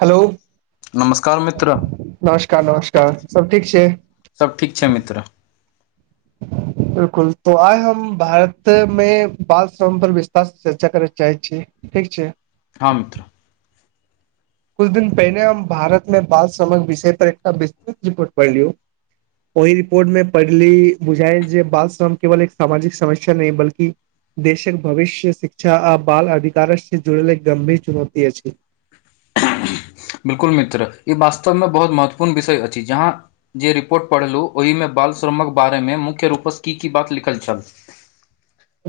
hello नमस्कार मित्र नमस्कार नमस्कार सब ठीक छै सब ठीक छै मित्र ह [inaudible] [inaudible] बिलकुल तऽ आइ हम भारत मे बाल श्रम पर विस्तार स चर्चा करय चाहैत छी ठीक छै हँ मित्र कुछ दिन पहिनेे हम भारत मे बाल समक विषय पर एकटा विस्तृत रिपोर्ट पढ़लियौ ओहि रिपोर्ट मे पढ़ली बुझायल जे बात श्र केवल एक सामाजिक समस्या नहि बल्कि देशक भविष्य शिक्षा आ बाल अधिकार से जुड़ल एक गंभीर चुनौती अछि बिलकुल मित्र ई वास्तवमे बहुत महत्वपूर्ण विषय अछि जहाँ जे रिपोर्ट पढ़लहुँ ओहिमे बालश्रमक बारेमे मुख्य रूपस की बात लिखल छल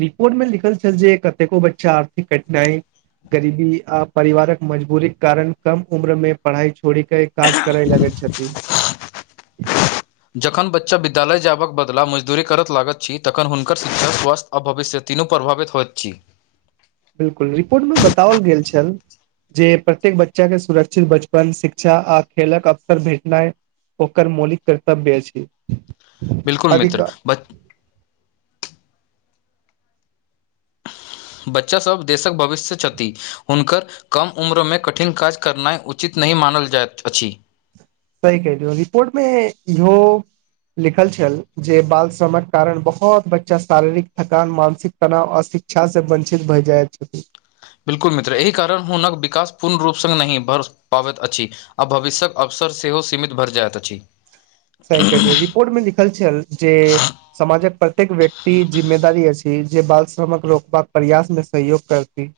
रिपोर्ट मे लिखल छै जे कतेको बच्चा आर्थिक कठिनाइ गरीबी आप परिवारक मजबूरी कारण कम उम्र में पढ़ाई छोड़ी के काज करे लगे छथिन जखन बच्चा विद्यालय जाबक बदला मजदूरी करत लागत छी तखन हुनकर शिक्षक स्वास्थ्य अ भविष्य तीनू प्रभावित होइत छी बिल्कुल रिपोर्ट मे बताओल गेल छल जे प्रत्येक बच्चा के सुरक्षित बचपन शिक्षा आ खेलक अवसर भेटनाइ ओकर मौलि कर्तव्य अछि बिलकुल अधिक मित्र बच्च बच्चा सभ देशक भविष्य छथि हुनकर कम उम्र मे कठिन काज करनाइ उचित नहि मानल जाइत अछि सही कहलियौ रिपोर्ट मे इहो लिखल छल जे बाल श्रमक कारण बहुत बच्चा शारीरिक थकान मानसिक तनाव अशिक्षा से वंचित भए जाइत छथि बिल्कुल मित्र एहि कारण हुनक विकास पूर्ण रूपसँ नहि भ पाबैत अछि आ भविष्यक अवसर सेहो सीमित भरि जायत अछि सही किहलियो रिपोर्ट मे लिखल छल जे समाजक प्रत्येक व्यक्ति जिम्मेदारी अछि जे बाल श्रमक रोकबाक प्रयास मे सहयोग करती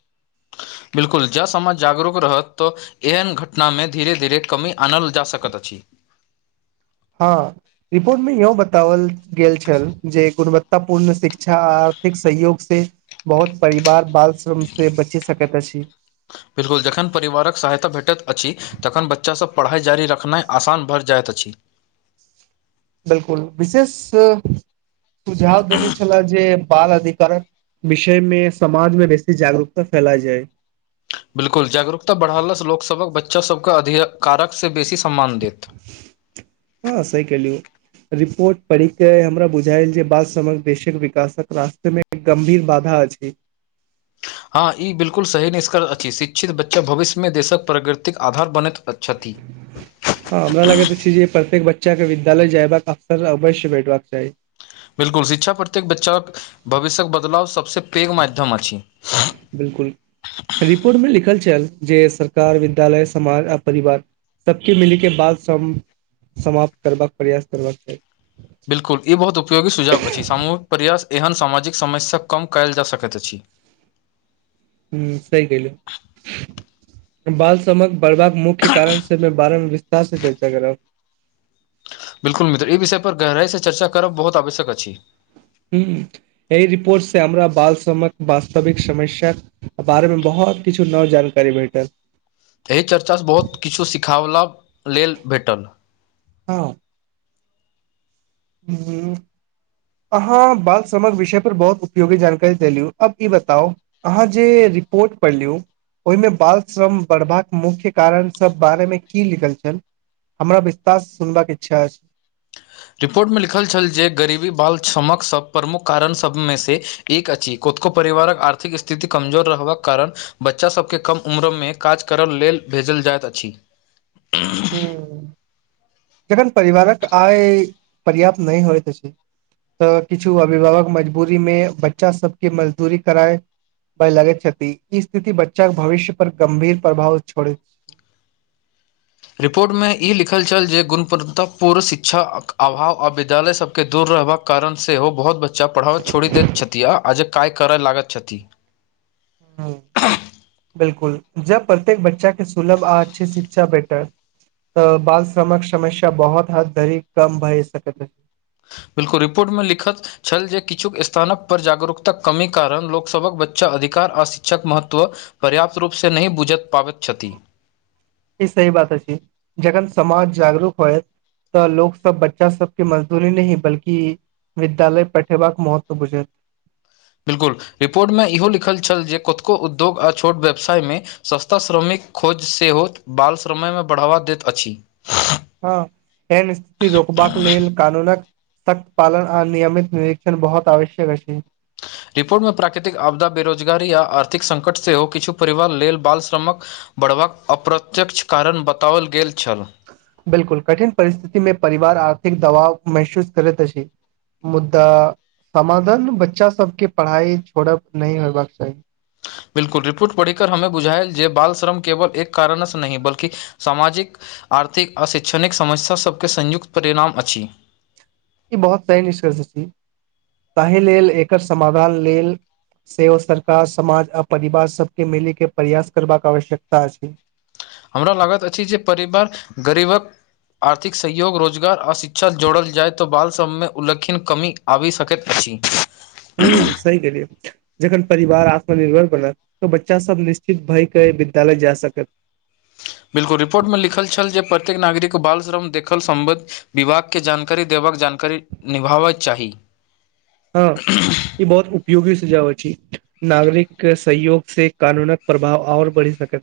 बिल्कुल जँ समज जागरूक रहत तऽ एहन घटना मे धीरे धीरे कमी आनल जा सकैत अछि हँ रिपोर्टमे इहो बताओल गेल छल जे गुणवत्तापूर्ण शिक्षा आ आर्थिक सहयोग से बहुत परिवार बाल श्रम से बचि सकैत अछि बिल्कुल जखन परिवारक सहायता भेटैत अछि तखन बच्चासभ पढ़ाइ जारी रखनाइ आसान भरि जाइत अछि बिलकुल विशेष सुझाव देने छलै जे बाल अधिकारक विषय मे समाज मे बेसी जागरूकता फैलाय जाय बिल्कुल जागरूकता बढ़लासँ लोकसभक बच्चासभके अधिकारकसँ बेसी सम्मान देत हँ सही कहलिये रिपोर्ट पढ़िक के हमरा बुझायल जे बाद समग देशक विकासक रास्ते मे गम्भीर बाधा अछि हँ ई बिलकुल सही निष्कर्ष अछि शिक्षित बच्चा भविष्यमे देशक प्रगृतिक आधार बनैत छथि हँ हमरा लागैत अछि जे प्रत्येक बच्चा के विद्यालय जयबाक अक्सर अवश्य भेटबाक चाही बिल्कुल शिक्षा प्रत्येक बच्चा भविष्यक बदलाव सबसे पैघ माध्यम अछि बिल्कुल रिपोर्टमे लिखल छल जे सरकार विद्यालय समाज आ परिवार सबके मिली के बात सम समाप्त करबाक प्रयास करबाक छै बिल्कुल ई बहुत उपयोगी सुझाव अछि सामूहिक प्रयास एहन सामाजिक समस्या कम कयल जा सकैत अछि हूं सही कहलू बाल समक बढ़बाक मुख्य कारण से मे बारे मे विस्तार से चर्चा करव बिल्कुल मित्र ई विषय पर गहराई से चर्चा करब बहुत आवश्यक अछि हूं एहि रिपोर्ट से हमरा बाल समक वास्तविक समस्या बारे मे बहुत किछु नव जानकारी भेटल एहि चर्चासँ बहुत किछु सिखाबला लेल भेटल हँ हू अहाँ बाल समग विषय पर बहुत उपयोगी जानकारी देलु अब ई बताउ अहाँ जे रिपोर्ट पढ़ लियौ ओहि मे बाल श्रम बढ़बाक मुख्य कारण सब बारे मे की लिखल छल हमरा विश्तास सुनबाक इच्छा अछि रिपोर्ट मे लिखल छल जे गरीबी बाल क्षमक सब प्रमुख कारण सबमे से एक अछि कोतको परिवारक आर्थिक स्थिति कमजोर रहबाक कारण बच्चा सबके कम उम्रमे काज करय लेल भेजल जाइत अछि हूं जखन परिवारक आय पर्याप्त नहि होयत अछि तऽ किछु अभिभावक मजबूरी मे बच्चा सबके मजदूरी कराय लगे छथि ई स्थिति बच्चा के भविष्य पर गंभीर प्रभाव छोड़ रिपोर्टमे ई लिखल छल जे गुणवतापूर्ण शिक्षा अभाव आ विद्यालय सभ के दूर रहबाक कारण सेहो बहुत बच्चा पढ़ाव छोड़ि दैत छथि आ जे काय करय लागत छथि हँ बिलकुल जब प्रत्येक बच्चा के सुलभ आ अच्छी शिक्षा भेटत तऽ बाल श्रमक समस्या बहुत हद धरी कम भए सकैत बिल्कुल रिपोर्ट मे लिखत छल जे किछुक स्थानक पर जागरूकताक कमी कारण लोकसभक बच्चा अधिकार आ शिक्षाक महत्व पर्याप्त रूप से नहि बुझ पाबैत क्षति ही सही बात अ छै जगन समाज जागरूक होएत तऽ लोक सब बच्चा सबके मजदूरी नहि बल्कि विद्यालय पठेबाक महत्व बुझे बिल्कुल रिपोर्टमे इहो लिखल छल जे कतको उद्योग आ छोट व्यवसायमे सस्ता श्रमिक खोज सेहोत बाल श्रमय मे बढ़ावा दैत अछि हँ एन स्थिति रोकबाक लेल कानूनक सख्त पालन आर नियमित निर्षण बहुत आवश्यक छै रिपोर्टमे प्राकृतिक आपदा बेरोजगारी आ आर्थिक संङ्कट सेहो किछु परिवार लेल बाल श्रमक बढ़बाक अप्रत्यक्ष कारण बताओल गेल छल बिलकुल कठिन परिस्थिति मे परिवार आर्थिक दबाव महसूस करैत अछि मुद्दा समाधान बच्चा सब के पढ़ाई छोड़ब नहि होयबाक चाही बिलकुल रिपोर्ट पढ़ी कर हममे बुझायल जे बाल श्रम केवल एक कारणसँ नहि बल्कि सामाजिक आर्थिक आ शैक्षिणिक समस्यासभके संयुक्त परिणाम अछि ई बहुत तैन निष्कर्ष छी ताहि लेल एकर समाधान लेल सेहो सरकार समाज आ परिवार सब के मिलै के प्रयास करबाका आवश्यकता अछि हमरा लागत अछि जे परिवार गरीबक आर्थिक सहयोग रोजगार आओ शिक्षा जोड़ल जाइ तऽ बाल सभमे उल्लखीन कमी आबि सकैत अछि हूँ सही कहलियए जखन परिवार आत्मनिर्भर बनत तऽ बच्चा सब निश्चित भय कै विद्यालय जाय सकत बिल्कुल रिपोर्ट मे लिखल छल जे प्रत्येक नागरिक बाल श्रम देखल सम्बद्ध विभाग के जानकारी देबक जानकारी निभाबैत चाही हँ ई बहुत उपयोगी सुझाव अछि नागरिक सहयोग से कानूनक प्रभाव आओर बढ़ि सकै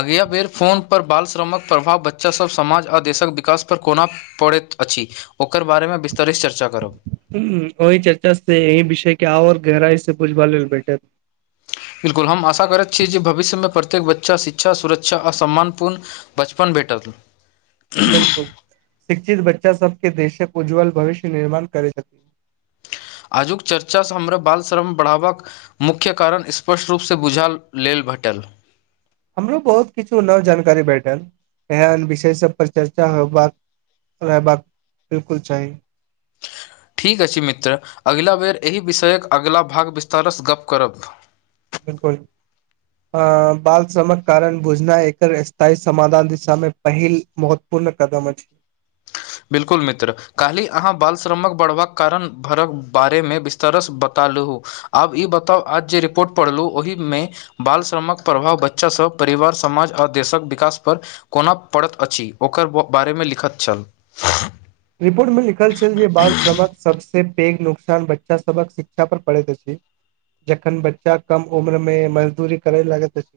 अगिया बेर फोन पर बाल श्रमक प्रभाव बच्चासभ समाज आ देशक विकासपर कोना पड़ैत अछि ओकर बारेमे विस्तारित चर्चा करब हू वहि चर्चा से यह विषय के आओर गहराई से पुछबा लेल भेटैत बिल्कुल हम आशा करैत छी जे भविष्यमे प्रत्येक बच्चा शिक्षा सुरक्षा आर सम्मानपूर्ण बचपन भेटल बिल्कुल शिक्षित बच्चा सबके देशक उज्ज्वल भविष्य निर्माण करै छथि आजुक चर्चासँ हमरा बाल श्रम बढ़ावबक मुख्य कारण स्पष्ट रूपसँ बुझा लेल भेटैल हमरो बहुत किछु नव जानकारी भेटल एहन विषय सब पर चर्चा होबाक रहबाक बिल्कुल चाही ठीक अछि मित्र अगिला बेर एहि विषयक अगिला भाग विस्तारसँ गप्प करब बिलकुल अ बाल श्रमक कारण बुझना एकर स्थायी समाधान दिशामे पहिल महत्वपूर्ण कदम अछि बिलकुल मित्र काल्हि अहाँ बालश्रमक बढ़बाक कारण भरक बारेमे विस्तारेसँ बता लहु आब ई बताउ आज जे रिपोर्ट पढ़लहुँ ओहिमे बाल श्रमक प्रभाव बच्चा सब परिवार समाज आ देशक विकास पर कोना परत अछि ओकर बारेमे लिखत छल रिपोर्ट मे लिखल छल जे बाल सभक सब से पैघ नुकसान बच्चा सबक शिक्षा पर पड़ैत अछि जेखन बच्चा कम उम्र मे मजदूरी करे लागे अछि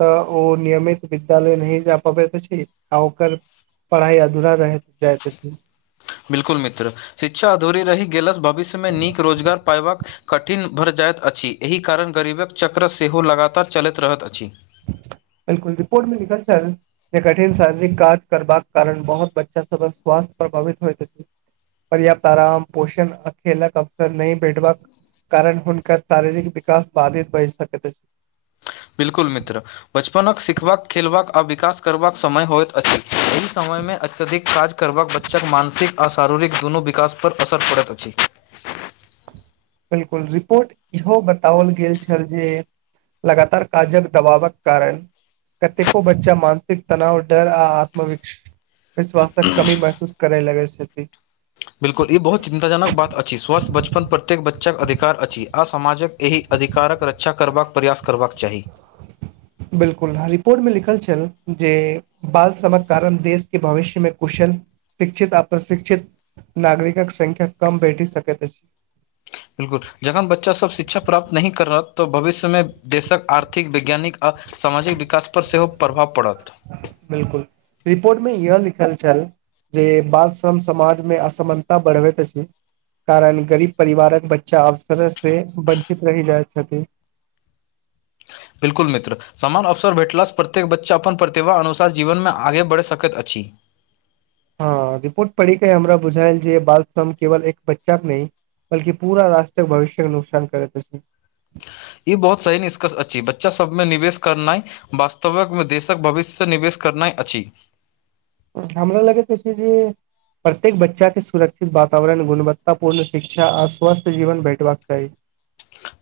तऽ ओ नियमित विद्यालय नहि जा पबैत अछि आ ओकर पढ़ाइ अधूरा रह जाइत अछी बिल्कुल मित्र शिक्षा अधूरी रहि गेलस भविष्यमे नीक रोजगार पयबाक कठिन भरि जाइत अछि एहि कारण गरीबक चक्र सेहो लगातार चलैत रहैत अछि बिल्कुल रिपोर्ट मे लिखल छल कठिन शारीरिक कार्य करबाक कारण बहुत बच्चा सब स्वास्थ प्रभावित होयत अछि पर्याप्त आराम पोषण अखेलक अवसर न भेटबक कारण हुनकर शारीरिक विकास बाधित बढ़ सकैत अछि बिल्कुल मित्र बचपनक सिखबाक खेलबाक आ विकास करबाक समय होयत अछी समयमे अत्यधिक काज करबाक बच्चाके मानसिक आ शारीरिक दुनू विकास पर असर पड़ैत अछि बिलकुल रिपोर्ट इहो बताओल गेल छल जे लगातार काजक दबावक कारण कतेको बच्चा मानसिक तनाव डर आ आत्मविक्ष विश्वासक कमी महसूस करै लगे छथि बिलकुल ई बहुत चिन्तााजनक बात अछि स्वस्थ बचपन प्रत्येक बच्चा के अधिकार अछि आ समाजक एहि अधिकारक रक्षा करबाक प्रयास करबाक चाही बिल्कुल रिपोर्ट मे लिखल छल जे बाल श्रमक कारण देश के भविष्य मे कुशल शिक्षित आशिक्षित नागरिकक संख्य कम भेटी सकै बिलकुल जखन बच्चा सब शिक्षा प्राप्त नहि कर रहत तऽ भविष्यमे देशक आर्थिक वैज्ञानिक आ सामाजिक विकासपर सेहो प्रभाव पड़त बिलकुल रिपोर्टमे इह लिखल छल जे बाल श्रम समाजमे असमानता बढ़बैत अछि कारण गरीब परिवारक बच्चा अवसर से वञ्चित रहि जाइत छथिन बिल्कुल मित्र समान अवसर भेटलासँ प्रत्येक बच्चा अपन प्रतिभााननुसार जीवनमे आगे बढ़ि सकैत अछि हँ रिपोर्ट पढ़िक के हमरा बुझायल जे बाल श्रम केवल एक बच्चाक के न बल्कि पूरा राष्ट्रक भविष्य के नुकसान करैत अछि ई बहुत सही निष्कर्ष अछि बच्चा सभ मे निवेश करनाइ वास्तविकमे देशक भविष्य से निवेश करनाइ अछि हमरा लगैत छै जे प्रत्येक बच्चाके सुरक्षित वातावरण गुणवत्ताापूर्ण शिक्षा आर स्वस्थ्य जीवन भेटबाक चाही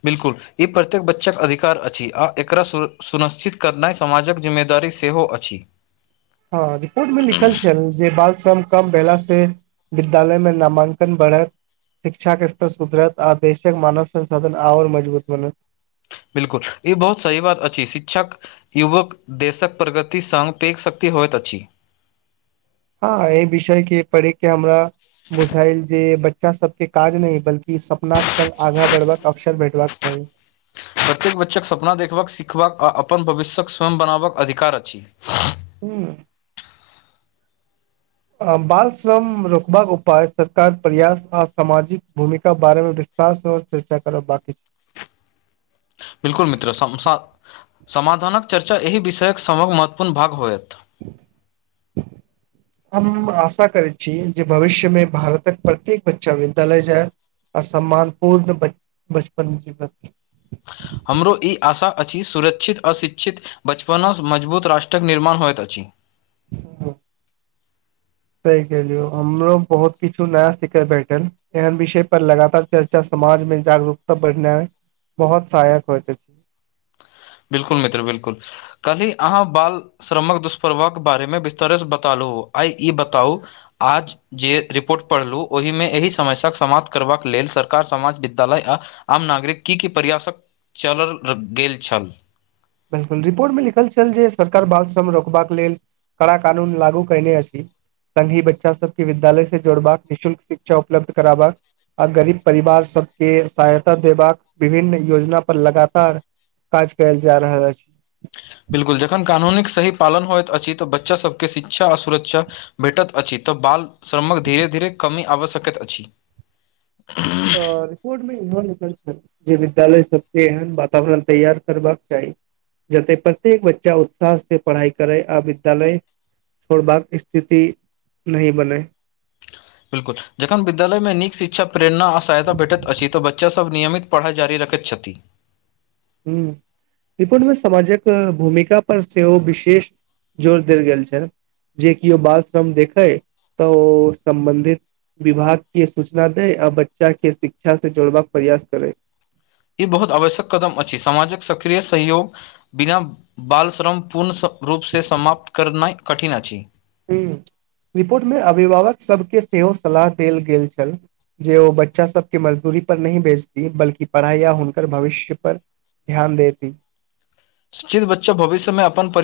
बिल्कुल ई प्रत्येक बच्चाक अधिकार अछि आ एकरा सुनिश्चित कर नहि समाजक जिम्मेदारी सेहो अछि हँ रिपोर्ट मे लिखल छै जे बाल श्रम कम भेला से विद्यालय मे नामांकन बढ़त शिक्षा के स्तर सुधरत आ देशक मानव संसाधन आओर मजबूत बनत बिलकुल ई बहुत सही बात अछि शिक्षक युवक देशक प्रगति सङ्ग पैघ शक्ति होइत अछि हँ एहि विषय के पढ़े के हमरा बुझायल जे बच्चा सबके काज नहि बल्कि सपनााक के संग आगा बढ़बाक के अवसर भेटबाक चाही प्रत्येक बच्चे सपना देखबाकक सिखबाक आ अपन भविष्यके स्वयं बनेबक अधिकार अछि हूँ बाल श्रम रोकबाक उपाय सरकार प्रयास आ सामाजिक भूमिका बारे बेसी त [unintelligible] चर्चा करब बाकी बिल्कुल मित्र समाधानक चर्चा एहि विषयक सभक महत्वपूर्ण भाग होयत [inaudible] हम आशा करैत छी जे भविष्यमे भारतक प्रत्येक बच्चा विद्यालय जाय अ सम्मान पूर्ण बच [unintelligible] बचपन वति [unintelligible] हमरो ई आशा अछि सुरक्षित अशिक्षित बचपनसँ मजबूत राष्ट्रक निर्माण होइत अछि ह [inaudible] सही कहलियो हमरो बहुत किछु नया सिखय बैठल एहन विषय पर लगातार चर्चा समाज मे जागरूकता बढ़नाय बहुत सहायक होइत छै बिलकुल मित्र बिलकुल कल्हि अहाँ बाल श्रमक दुष्प्रभक बारेमे विस्तारसँ बता लू आइ ई बताउ आज जे रिपोर्ट पढ़लहुँ ओहिमे एहि समस्याक समाप्त करबाक लेल सरकार समाज विद्यालय आ आम नागरिक की की प्रयासक चलल गेल छल बिलकुल रिपोर्ट मे लिखल छल जे सरकार बाल श्रम रोकबाक लेल कड़ा कानून लागू करने अछि संघी बच्चा सबके विद्यालय से जोड़बाक निःशुक शिक्षा उपलब्ध करबाक आ गरीब परिवार सबके सहायता देबाक विभिन्न योजना पर लगातार काज कयल जा रहल छै बिलकुल जखन कानून सही पालन होइत अछि तऽ बच्चासभके शिक्षा आ सुरक्षा भेटत अछि तऽ बाल श्रमक धीरे धीरे कमी आवश्यकत अछि आओर सुप मेह जे विद्यालय सबके एहन वातावरण तैयार करबाक चाहि जते प्रत्येक बच्चा उत्साह से पढ़ाई करे आ विद्यालयक छोड़बाक स्थिति नही बनै ब्कुल [unintelligible] जखन विद्यालयमे नीक शिक्षा प्रेरणा आ सहायता भेटैत अछि तऽ बच्चासभ नियमित पढ़ाइ जारी रखैत छथिन्ह ह विपुण मे समामाजिक भूमिका पर सेहो विशेष जोर देल गेल छै जे किओ बाल श्रम देखै तऽ ओ सम्बन्धित विभाग के सूचना देै आ बच्चा के शिक्षा से जोड़बाक प्रयास करै ई बहुत आवश्यक कदम अछि समाजक सक्रिय सहयोग बिना बालश्रम पूर्ण रूपसँ समाप्त करनाइ कठिन अछि ह रिपोर्ट मे अभिभावक सबके सेहो सलाह देल गेल छैक जे ओ बच्चा सबके मजदूरी पर नहि बेचती बल्ि पढ़ाइ या हुनक भविष्य पर ध्यान देती चित बच्चा भविष्य मे अपन परिवार